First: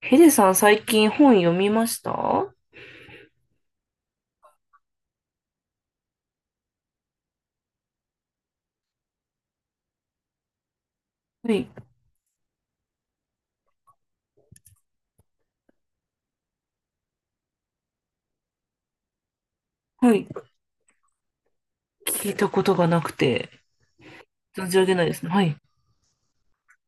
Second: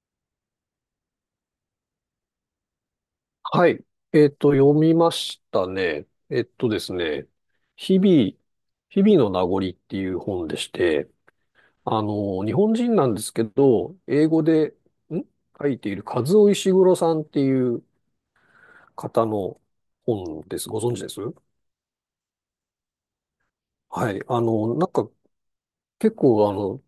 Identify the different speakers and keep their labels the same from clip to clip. Speaker 1: ヘデさん、最近本読みました？は
Speaker 2: はい。読みましたね。えっとですね。日々、日々の名残っていう本でして、
Speaker 1: い。
Speaker 2: 日本人なんですけど、英語で、ん書いているカズオ石黒さんっていう方の
Speaker 1: はい。
Speaker 2: 本です。ご存知です？
Speaker 1: 聞いたことがなくて、
Speaker 2: はい。
Speaker 1: 存じ上
Speaker 2: なん
Speaker 1: げない
Speaker 2: か
Speaker 1: ですね。はい。
Speaker 2: 結構、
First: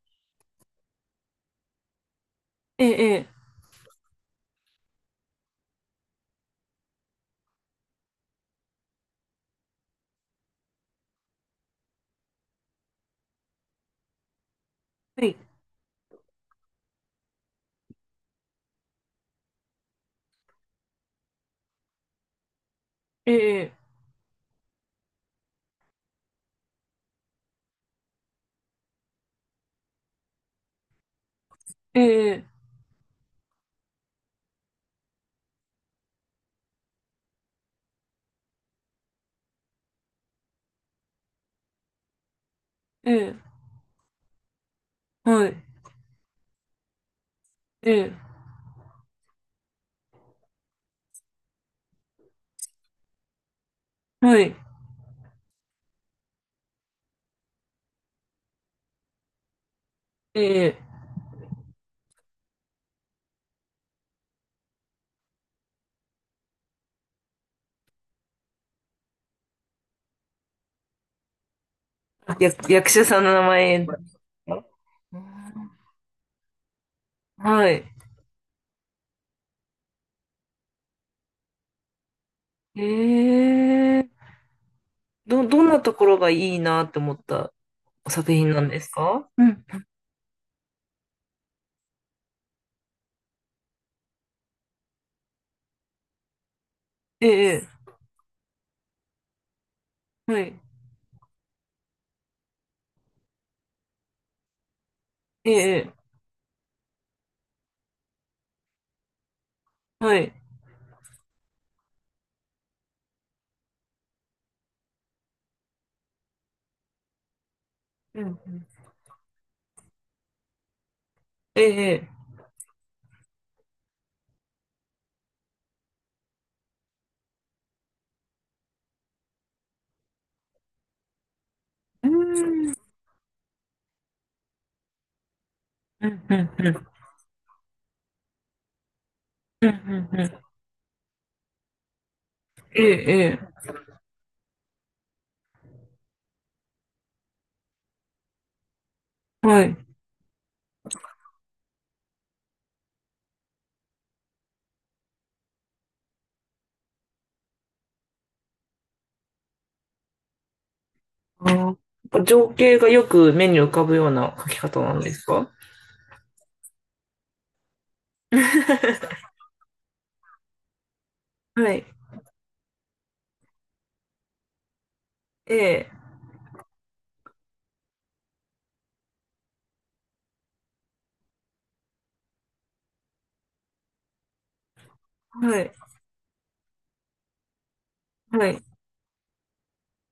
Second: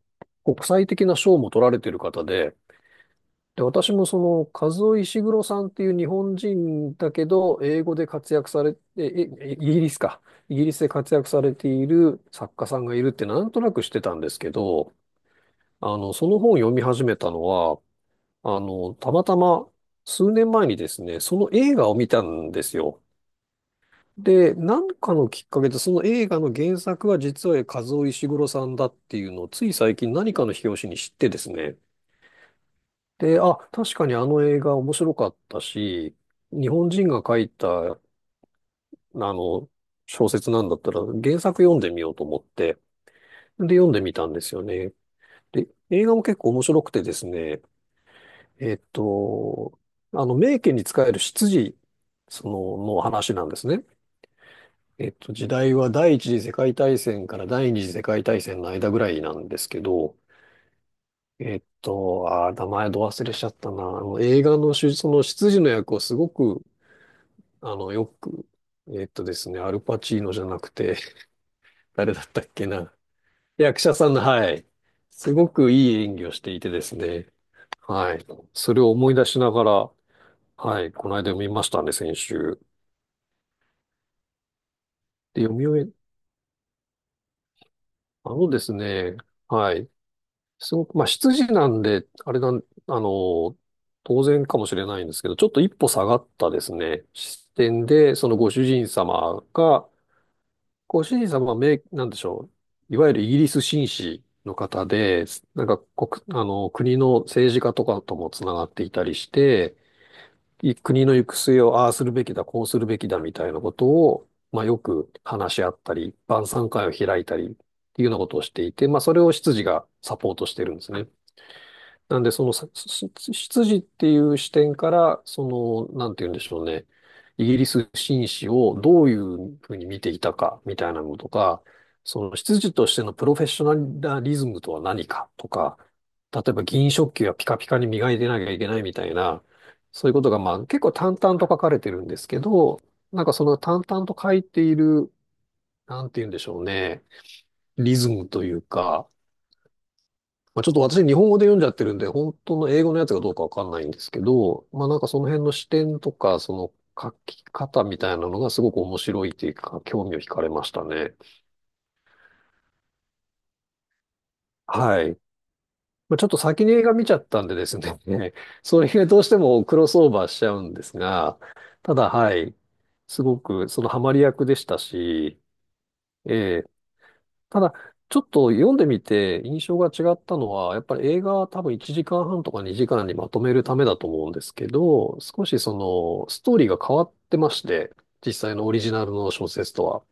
Speaker 2: 国際的な賞も取られてる方で、
Speaker 1: ええ、ええ、
Speaker 2: で、私もカズオ・イシグロさんっていう日本人だけど、英語で活躍されて、イギリスか。イギリスで活躍されている作家さんがいるってなんとなくしてたんですけど、
Speaker 1: はい。
Speaker 2: その本を読み始めたのは、たまたま数年前にですね、その映画を見たんですよ。
Speaker 1: ええ、
Speaker 2: で、なんかのきっかけで、その映画の原作は実はカズオ・イシグロさんだっていうのを、つい最近何かの表紙に知ってですね、
Speaker 1: ええ、
Speaker 2: で、あ、確かにあの映画面白かったし、日本人が書いた、の、小説なんだったら原作読んでみようと思って、
Speaker 1: ええ、
Speaker 2: で、読んでみたんですよね。
Speaker 1: はい。
Speaker 2: で、映画も結構面白くてですね、
Speaker 1: ええ、
Speaker 2: えっと、名家に仕える執事、の話なんですね。
Speaker 1: はい。
Speaker 2: 時代は第一次世界大戦から第二次世界大戦の間ぐらいなんですけど、
Speaker 1: ええ、
Speaker 2: 名前ど忘れしちゃったな。映画のその執事の役をすごくよく、えっとですね、アルパチーノじゃなくて、誰だっ
Speaker 1: あ、
Speaker 2: たっけ
Speaker 1: 役、役
Speaker 2: な。
Speaker 1: 者さんの名前
Speaker 2: 役
Speaker 1: で
Speaker 2: 者さん
Speaker 1: す
Speaker 2: の、は
Speaker 1: か？
Speaker 2: い。すごくいい演技をしていてですね。
Speaker 1: はい。
Speaker 2: はい。それを思い出しながら、はい。この間見ましたね、先週。
Speaker 1: ええ、
Speaker 2: で、
Speaker 1: ど、
Speaker 2: 読
Speaker 1: ど
Speaker 2: み
Speaker 1: んな
Speaker 2: 終
Speaker 1: とこ
Speaker 2: え、
Speaker 1: ろがいいなって思ったお
Speaker 2: あ
Speaker 1: 作
Speaker 2: の
Speaker 1: 品
Speaker 2: で
Speaker 1: なん
Speaker 2: す
Speaker 1: です
Speaker 2: ね、
Speaker 1: か？うん。
Speaker 2: はい。すごく、まあ、羊なんで、あれなん、あの、当然かもしれないんですけど、ちょっと一歩下がったですね、
Speaker 1: え
Speaker 2: 視
Speaker 1: え、
Speaker 2: 点で、
Speaker 1: はい。
Speaker 2: ご主人様はなんでしょう。いわゆるイギリス紳士の方で、
Speaker 1: え
Speaker 2: なんか
Speaker 1: え、
Speaker 2: 国の政治家とかともつながっていたりして、
Speaker 1: はい。
Speaker 2: 国の行く末をああするべきだ、こうするべきだみたいなことを、まあよく話し合ったり、晩餐会を開いたりっていうような
Speaker 1: うん
Speaker 2: ことを
Speaker 1: う
Speaker 2: して
Speaker 1: ん。
Speaker 2: いて、まあそれを執事がサポートしてるんですね。
Speaker 1: ええ、
Speaker 2: なんで、その、さすす出っていう視点から、なんて言うんでしょうね。イギリス紳士をどういうふうに見ていたか、みたいなのとか、
Speaker 1: うん。う
Speaker 2: 出
Speaker 1: ん、
Speaker 2: としてのプロフェッショナリズムとは何かとか、
Speaker 1: うん、う
Speaker 2: 例えば
Speaker 1: ん、
Speaker 2: 銀食器はピカピカに磨いてなきゃいけないみたいな、
Speaker 1: うん、
Speaker 2: そういう
Speaker 1: うん。
Speaker 2: こ
Speaker 1: う
Speaker 2: とが、
Speaker 1: ん、
Speaker 2: まあ、結構淡々と書かれてるんですけど、なんか
Speaker 1: え、
Speaker 2: そ
Speaker 1: ええ、
Speaker 2: の淡々と書いている、なんて言うんでしょうね。リズムというか、
Speaker 1: はい。
Speaker 2: まあ、ちょっと私日本語で読んじゃってるんで、本当の英語のやつがどうかわかんないんですけど、まあなんかその辺の視点とか、その書き方みたいなのがすごく面白いっていうか、興味を惹かれましたね。
Speaker 1: あー、やっぱ情景がよく目に浮かぶような書き方なん
Speaker 2: は
Speaker 1: で
Speaker 2: い。
Speaker 1: すか？
Speaker 2: まあ、ちょっと先に映画見ちゃったんでですね、それがどうしてもクロスオーバーしちゃうんですが、
Speaker 1: はい。
Speaker 2: ただはい、すごくそのハマり役でしたし、
Speaker 1: ええ、
Speaker 2: えただ、ちょっと読んでみて印象が違ったのは、やっぱり映画は多分1時間半とか2時間にまとめるためだと思うんですけど、少し
Speaker 1: はい、
Speaker 2: そのストーリーが変わってまして、実
Speaker 1: は
Speaker 2: 際
Speaker 1: い。
Speaker 2: のオリジナルの小説とは。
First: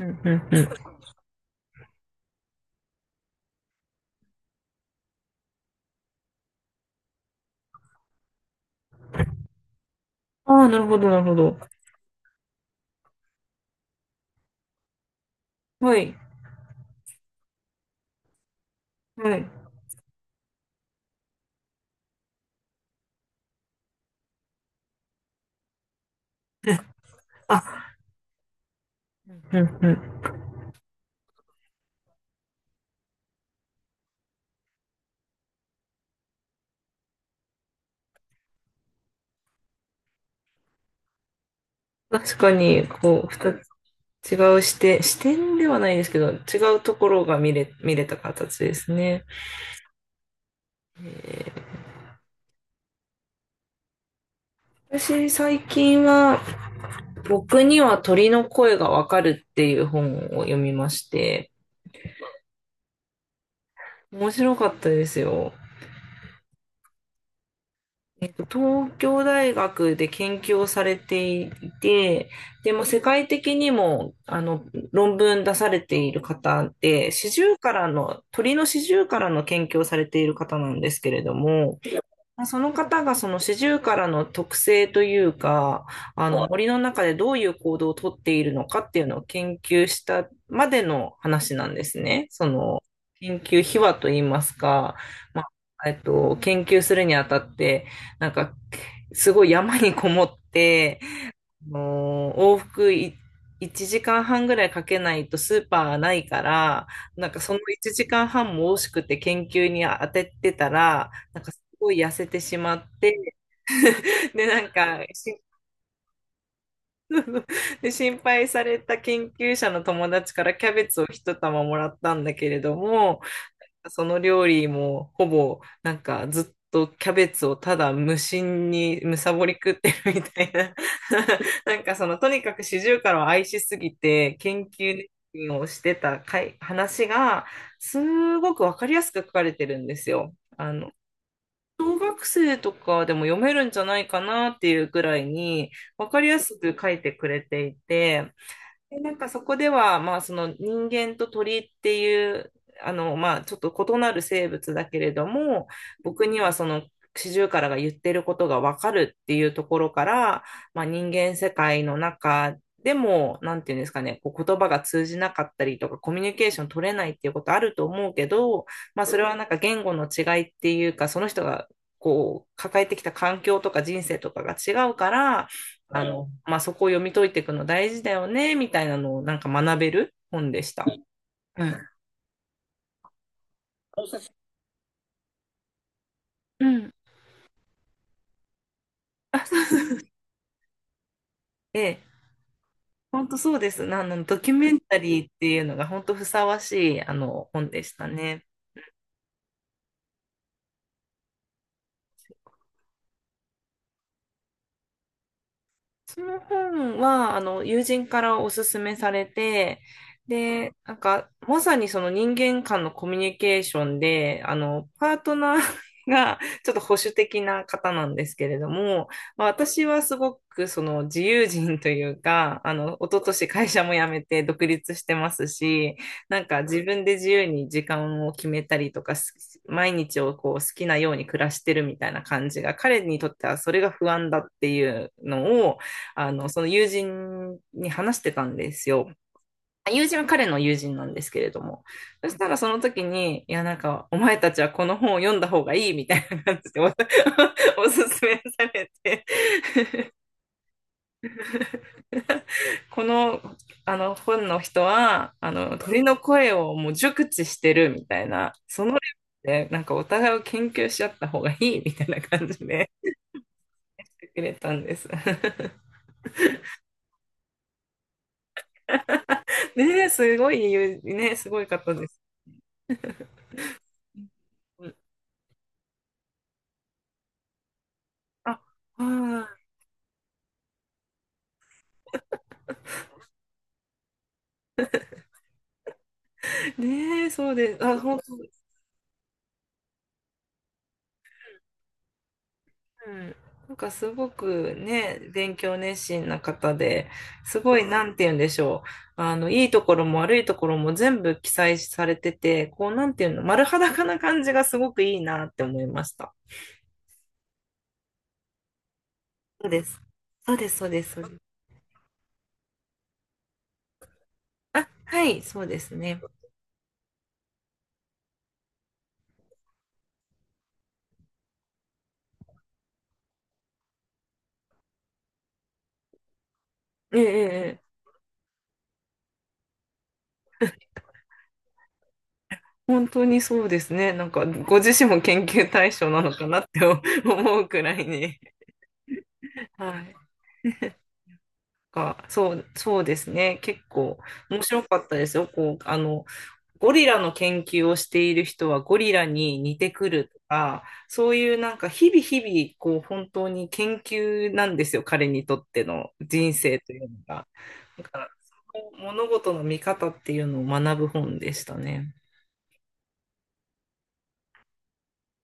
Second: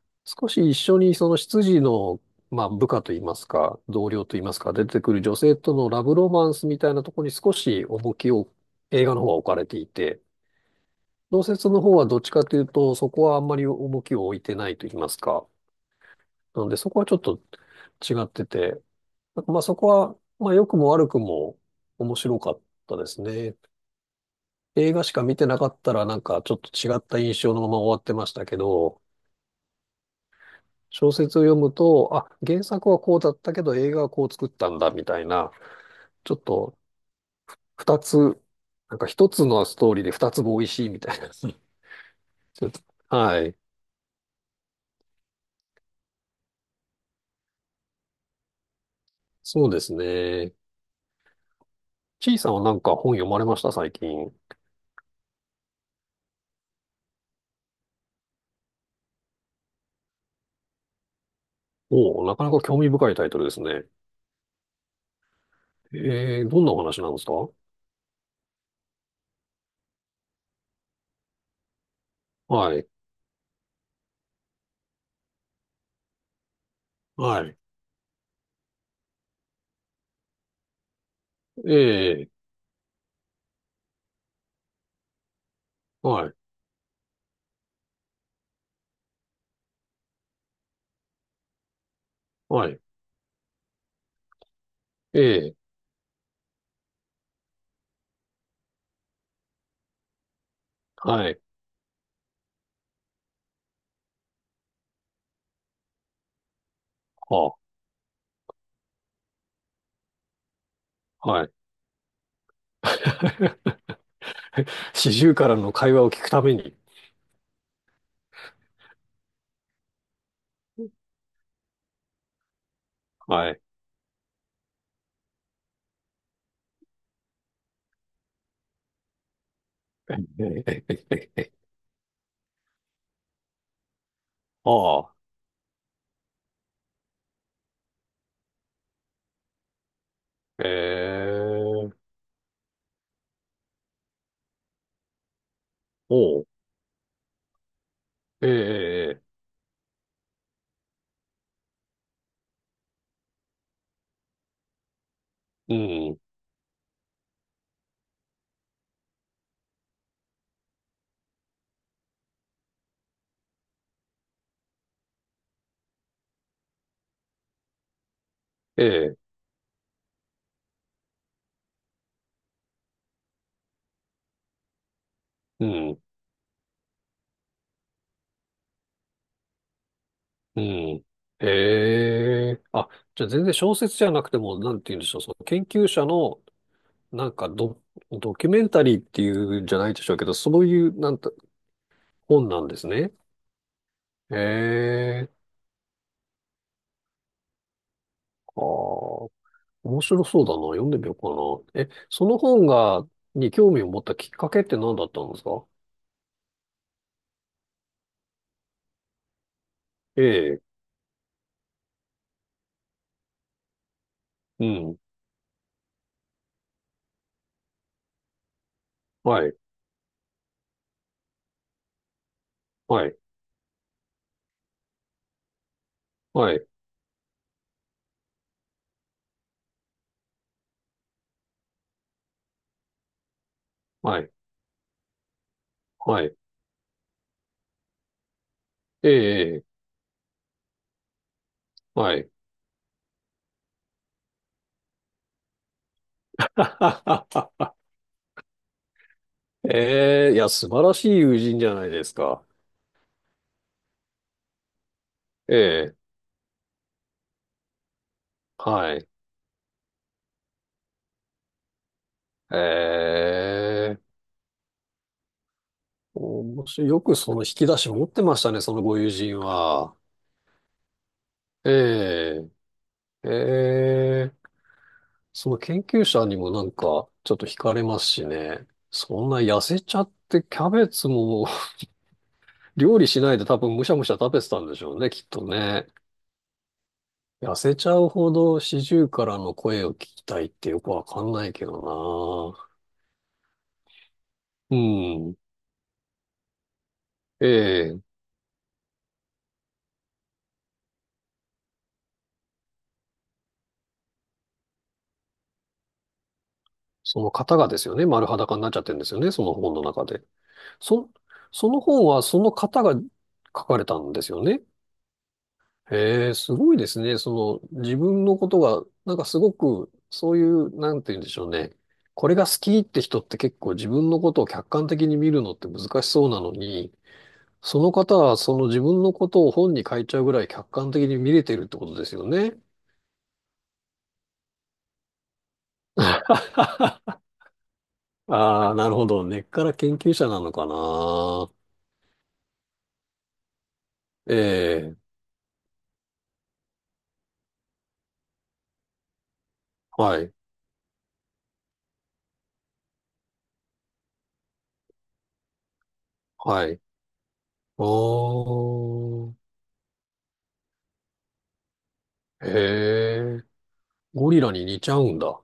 Speaker 1: うん、うん、
Speaker 2: 少し
Speaker 1: うん。
Speaker 2: 一緒にその執事の、まあ、部下といいますか、同僚といいますか、出てくる女性とのラブロマンスみたいなところに少し重きを映画の方は置かれていて、
Speaker 1: ああ、なるほど、なるほ
Speaker 2: 小
Speaker 1: ど。
Speaker 2: 説の方はどっちかというと、そこはあんまり重きを置いてないといいますか。
Speaker 1: はい、
Speaker 2: なのでそこはちょっと違ってて、
Speaker 1: は
Speaker 2: なんかま
Speaker 1: い。
Speaker 2: あそこは、まあ良くも悪くも面白かったですね。映画しか見てなかったらなんかちょっと違った印 象の
Speaker 1: あ、
Speaker 2: まま終わってましたけど、
Speaker 1: うん、うん。
Speaker 2: 小説を読むと、あ、原作はこうだったけど映画はこう作ったんだみたいな、ちょっと二つ、なんか一つのストーリーで二つも美味しいみたいな。ち
Speaker 1: 確か
Speaker 2: ょっと、
Speaker 1: に、こう、
Speaker 2: は
Speaker 1: 二
Speaker 2: い。
Speaker 1: つ、違う視点、視点ではないですけど、違うところが見れ、見れた形ですね。
Speaker 2: そうですね。ちいさんはなんか本読まれました最近？
Speaker 1: 私、最近は、僕には鳥の声がわかるっていう本を読みまして、
Speaker 2: おお、なかなか興味深いタイトルですね。
Speaker 1: 面白かったですよ。
Speaker 2: どんなお話なんですか？
Speaker 1: 東京大学で研究をされていて、で
Speaker 2: は
Speaker 1: も
Speaker 2: い。
Speaker 1: 世界的にもあの論文出されている方で、シジ
Speaker 2: は
Speaker 1: ュ
Speaker 2: い。
Speaker 1: ウカラの、鳥のシジュウカラの研究をされている方なんですけれども、
Speaker 2: ええ、
Speaker 1: まあその方がそのシジュウカラの特性というか、
Speaker 2: は
Speaker 1: あ
Speaker 2: い。
Speaker 1: の森の中でどういう行動をとっているのかっていうのを研究したまでの話なんですね。そ
Speaker 2: は
Speaker 1: の
Speaker 2: い。
Speaker 1: 研究秘話といいますか、
Speaker 2: え
Speaker 1: ま
Speaker 2: え。
Speaker 1: あ、研究するにあたって、なんかすごい山にこもって、
Speaker 2: はい。
Speaker 1: もう往復い1時間半ぐらいかけないとスーパーがないから、なんかそ
Speaker 2: は
Speaker 1: の1時間半も惜しくて研究に当ててたら、
Speaker 2: あ。
Speaker 1: なん
Speaker 2: は
Speaker 1: か
Speaker 2: い。
Speaker 1: すごい痩せてしまって、で、なんか
Speaker 2: 四十
Speaker 1: し、
Speaker 2: からの会話を聞くために。
Speaker 1: で、心配された研究者の友達からキャベツを一玉もらったんだけれども、
Speaker 2: はい。
Speaker 1: その料理もほぼなんかずっとキャベツをただ無心にむさぼり食ってる みたいな。
Speaker 2: ええ。
Speaker 1: なんかそのとにかくシジュウカラを愛しすぎて研
Speaker 2: あ
Speaker 1: 究
Speaker 2: あ。
Speaker 1: をしてたかい話がすごくわかりやすく書かれてるんですよ。
Speaker 2: え
Speaker 1: あの、小
Speaker 2: え。
Speaker 1: 学生とかでも読めるんじゃないかなっていうぐらいにわかりや
Speaker 2: おう。
Speaker 1: すく書いてくれていて、
Speaker 2: ええ。
Speaker 1: で、なん
Speaker 2: ええ。
Speaker 1: かそこでは、まあ、その人間と鳥っていう、あの、まあ、ちょっと異なる生物だけれども、
Speaker 2: うん。
Speaker 1: 僕にはそのシジュウカラが言ってることがわかるっていうところから、まあ、人間世界の中でも、なんていうんですかね、こう言葉が通じなかったりとか、コミュニケーション取れないっていうことあると思うけど、
Speaker 2: え
Speaker 1: まあ、そ
Speaker 2: え。
Speaker 1: れはなんか言語の違いっていうか、その人がこう、抱えてきた環境とか人生とかが違うから、
Speaker 2: うん。
Speaker 1: あの、まあ、そこを読み解いていくの大事だよね、みたいなのをなんか学べる本
Speaker 2: う
Speaker 1: でした。
Speaker 2: ん。
Speaker 1: うん。
Speaker 2: ええ。あ、じゃあ全然小説じゃなくても、なんて言うんでしょう。その研究者の、
Speaker 1: うん、
Speaker 2: なんかドキュメンタリーってい
Speaker 1: あ、そ
Speaker 2: う
Speaker 1: う
Speaker 2: んじ
Speaker 1: そ
Speaker 2: ゃないでし
Speaker 1: う。
Speaker 2: ょうけど、そういう、なんて、
Speaker 1: え、
Speaker 2: 本なんですね。
Speaker 1: 本当そうです。あの、ドキュメンタリー
Speaker 2: え
Speaker 1: って
Speaker 2: え。
Speaker 1: いうのが本当ふさわしい、あの、本でしたね。
Speaker 2: ああ。面白そうだな。読んでみようかな。え、その本が、に興味を持ったきっかけって何だったんですか？
Speaker 1: その本は、あの、友人からおすすめされて、
Speaker 2: ええ、
Speaker 1: で、なんか、まさにその人間間のコミュニケーションで、あ
Speaker 2: う
Speaker 1: の、
Speaker 2: ん、
Speaker 1: パートナー が、ちょっと保守的な方なんですけれども、まあ、
Speaker 2: はい、
Speaker 1: 私はすごくその自由人というか、あの、
Speaker 2: は
Speaker 1: 一
Speaker 2: い、
Speaker 1: 昨年会社も辞めて独立してますし、なん
Speaker 2: は
Speaker 1: か
Speaker 2: い、
Speaker 1: 自分で自由に時間を決めたりとか、す、毎日をこう好きなように暮らしてるみたいな感じが、彼にとってはそれが不
Speaker 2: は
Speaker 1: 安
Speaker 2: い、
Speaker 1: だっていうのを、
Speaker 2: は
Speaker 1: あ
Speaker 2: い、
Speaker 1: の、その友人に話してたんです
Speaker 2: え
Speaker 1: よ。
Speaker 2: え、
Speaker 1: 友人は彼の友人なんですけれども。
Speaker 2: は
Speaker 1: そ
Speaker 2: い。
Speaker 1: したらその時に、いや、なんか、お前たちはこの本を読んだ方がいいみたいな 感じ
Speaker 2: は
Speaker 1: でお
Speaker 2: ははは
Speaker 1: おすすめされて。
Speaker 2: ええ、いや、素晴らしい友人じゃないです か。
Speaker 1: この、あの、本の人は、あ
Speaker 2: え
Speaker 1: の、
Speaker 2: え、
Speaker 1: 鳥の声をもう熟知してるみたいな、その
Speaker 2: は
Speaker 1: レ
Speaker 2: い。
Speaker 1: ベルで、なんかお互いを研究し合った方がいいみたいな感じ
Speaker 2: え
Speaker 1: で
Speaker 2: え、
Speaker 1: くれたんです。
Speaker 2: 面白い。よくその引き出し持ってましたね、そのご友人は。
Speaker 1: ね、すごいね、すごい方です。
Speaker 2: ええ、ええ。
Speaker 1: うん、
Speaker 2: その研究者にもなんか、ちょっと惹かれますし
Speaker 1: あ、
Speaker 2: ね。そんな
Speaker 1: は
Speaker 2: 痩せちゃって、キャベツも 料理しないで多分むしゃむしゃ食べてたんでしょうね、きっとね。
Speaker 1: い。ねえ、そう
Speaker 2: 痩
Speaker 1: で
Speaker 2: せ
Speaker 1: す。
Speaker 2: ちゃ
Speaker 1: あ、
Speaker 2: う
Speaker 1: 本
Speaker 2: ほ
Speaker 1: 当で
Speaker 2: ど
Speaker 1: す。
Speaker 2: 四十からの声を聞きたいってよくわかんないけど
Speaker 1: うん。なんかすごく
Speaker 2: な。う
Speaker 1: ね、
Speaker 2: ん。
Speaker 1: 勉強熱心な方で、
Speaker 2: え
Speaker 1: すごい、
Speaker 2: え。
Speaker 1: なんて言うんでしょう。あの、いいところも悪いところも全部記載されてて、こう、なんていうの、丸裸な感じがすごくいいなって思いました。
Speaker 2: その方がですよね、丸裸になっちゃってるんですよね、その
Speaker 1: そう
Speaker 2: 本
Speaker 1: で
Speaker 2: の
Speaker 1: す。
Speaker 2: 中で。
Speaker 1: そうです、そうで
Speaker 2: そ、
Speaker 1: す、そうです。
Speaker 2: その本はその方が書かれたんですよね。
Speaker 1: あ、はい、そうですね。
Speaker 2: へえ、すごいですね。自分のことが、なんかすごく、そういう、なんて言うんでしょうね。これが好きって人って結構自分のことを客観的に見るのって難しそうなのに、
Speaker 1: ええ、ええ、
Speaker 2: そ
Speaker 1: え
Speaker 2: の
Speaker 1: え、
Speaker 2: 方はその自分のことを本に書いちゃうぐらい客観的に見れてるってことですよね。
Speaker 1: 本当にそうですね。なんか、ご自身も研究対象なのか なって思うくらいに。
Speaker 2: ああ、なるほど。根っから研
Speaker 1: は
Speaker 2: 究
Speaker 1: い。
Speaker 2: 者なのかな。
Speaker 1: か、そう、そうですね。結構
Speaker 2: え
Speaker 1: 面白か
Speaker 2: え、
Speaker 1: ったですよ。こう、あの、ゴリラの研究をしている人はゴリラに似てく
Speaker 2: は
Speaker 1: る
Speaker 2: い、
Speaker 1: とか、そういうなんか日々日々、こう、本当に研究なんですよ。彼にとっての人
Speaker 2: はい。
Speaker 1: 生というのが。
Speaker 2: あ
Speaker 1: だから、その物
Speaker 2: あ、
Speaker 1: 事の見方っていうのを学ぶ本でしたね。
Speaker 2: へえ。ゴリラに似ちゃうんだ。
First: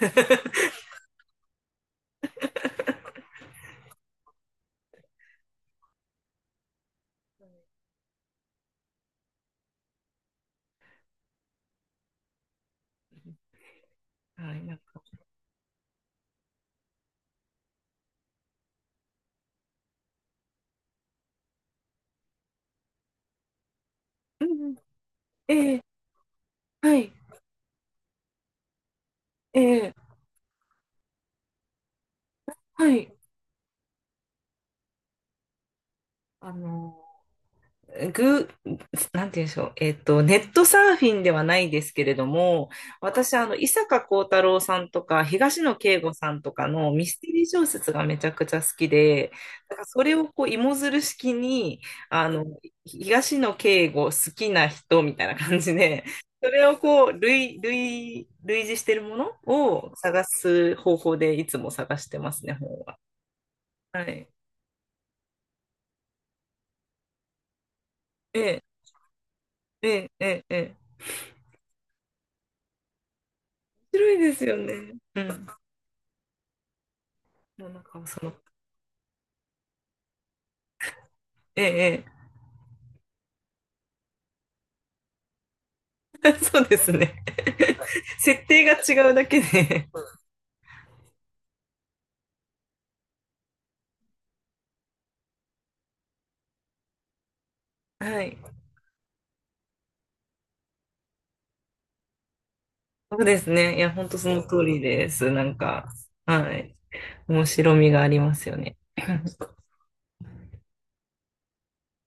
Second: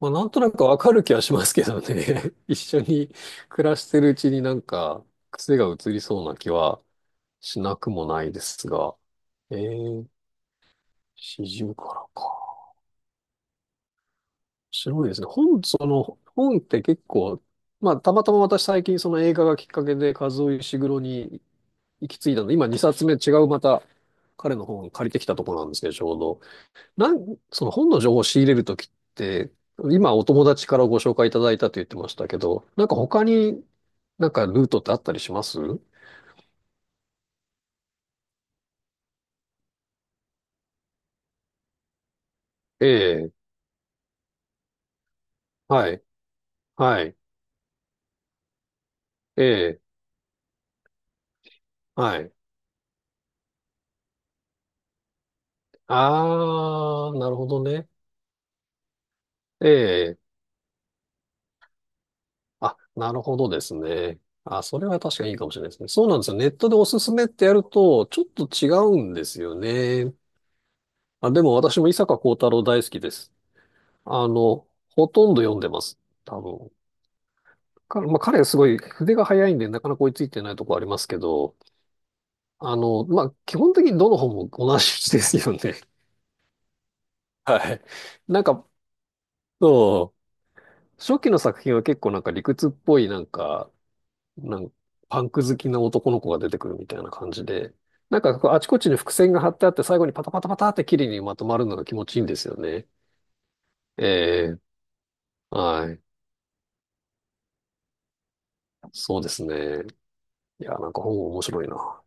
Speaker 2: まあ、なんとなくわかる気はしますけどね。一緒に暮らしてるうちになんか癖が移りそうな気はしなくもないですが。えー、四十からか。
Speaker 1: はい、
Speaker 2: 面
Speaker 1: なんか、
Speaker 2: 白いですね。本、その、本って結構、まあ、たまたま私最近その映画がきっかけで和尾石黒に行き着いたので、今2冊目違うまた
Speaker 1: う
Speaker 2: 彼
Speaker 1: ん
Speaker 2: の
Speaker 1: うん、
Speaker 2: 本借りてきたところなん
Speaker 1: え
Speaker 2: です
Speaker 1: え、
Speaker 2: けど、ちょうど。
Speaker 1: はい、
Speaker 2: その本の情報を仕入れるときって、
Speaker 1: ええ、
Speaker 2: 今お友達からご紹介いただいたと言ってましたけど、なん
Speaker 1: は
Speaker 2: か
Speaker 1: い。
Speaker 2: 他になんかルートってあったりします？
Speaker 1: あの、ぐ、なんて言うんでしょう。ネットサーフィンではないですけれども、
Speaker 2: ええ、
Speaker 1: 私、あの、伊坂幸太郎さんとか、東野
Speaker 2: は
Speaker 1: 圭
Speaker 2: い、
Speaker 1: 吾さんとかの
Speaker 2: は
Speaker 1: ミ
Speaker 2: い、
Speaker 1: ステリー小説がめちゃくちゃ好きで、
Speaker 2: え
Speaker 1: だ
Speaker 2: え、
Speaker 1: からそれをこう、芋づる式に、
Speaker 2: は
Speaker 1: あ
Speaker 2: い。
Speaker 1: の、東野圭吾好きな人みたいな感じで、それをこ
Speaker 2: あ
Speaker 1: う、
Speaker 2: ー、なるほ
Speaker 1: 類、
Speaker 2: どね。
Speaker 1: 類、類似してるもの
Speaker 2: え
Speaker 1: を
Speaker 2: え、
Speaker 1: 探す方法でいつも探してますね、本
Speaker 2: あ、
Speaker 1: は。
Speaker 2: なるほどです
Speaker 1: は
Speaker 2: ね。
Speaker 1: い。
Speaker 2: あ、それは確かにいいかもしれないですね。そうなんですよ。ネットでおすすめってやると、ちょっ
Speaker 1: え
Speaker 2: と
Speaker 1: え、
Speaker 2: 違うんですよ
Speaker 1: ええ、
Speaker 2: ね。
Speaker 1: ええ、ええ、
Speaker 2: あ、でも私も伊坂幸太郎大好きです。
Speaker 1: 面白いですよね。
Speaker 2: ほ
Speaker 1: う
Speaker 2: とんど
Speaker 1: ん。
Speaker 2: 読んでます。多分。
Speaker 1: もうなんか
Speaker 2: まあ、
Speaker 1: その、
Speaker 2: 彼はすごい筆が早いんで、なかなか追いついてないとこありますけど、
Speaker 1: ええ、
Speaker 2: まあ、基本的にどの本も同じですよね。
Speaker 1: ええ。 そうですね。
Speaker 2: はい。なん
Speaker 1: 設定
Speaker 2: か、
Speaker 1: が違うだけで。
Speaker 2: そう、初期の作品は結構なんか理屈っぽい、なんかパンク好きな男の子が出てくるみたいな感じで、なん
Speaker 1: は
Speaker 2: か
Speaker 1: い。
Speaker 2: こうあちこちに伏線が張ってあって、最後にパタパタパタって綺麗にまとまるのが気持ちいいんですよね。
Speaker 1: そうですね。いや、
Speaker 2: え
Speaker 1: 本当その
Speaker 2: え、
Speaker 1: 通りです。なんか、
Speaker 2: はい。
Speaker 1: はい。面白みがありますよね。
Speaker 2: そうです ね。いや、なんか本面白いな。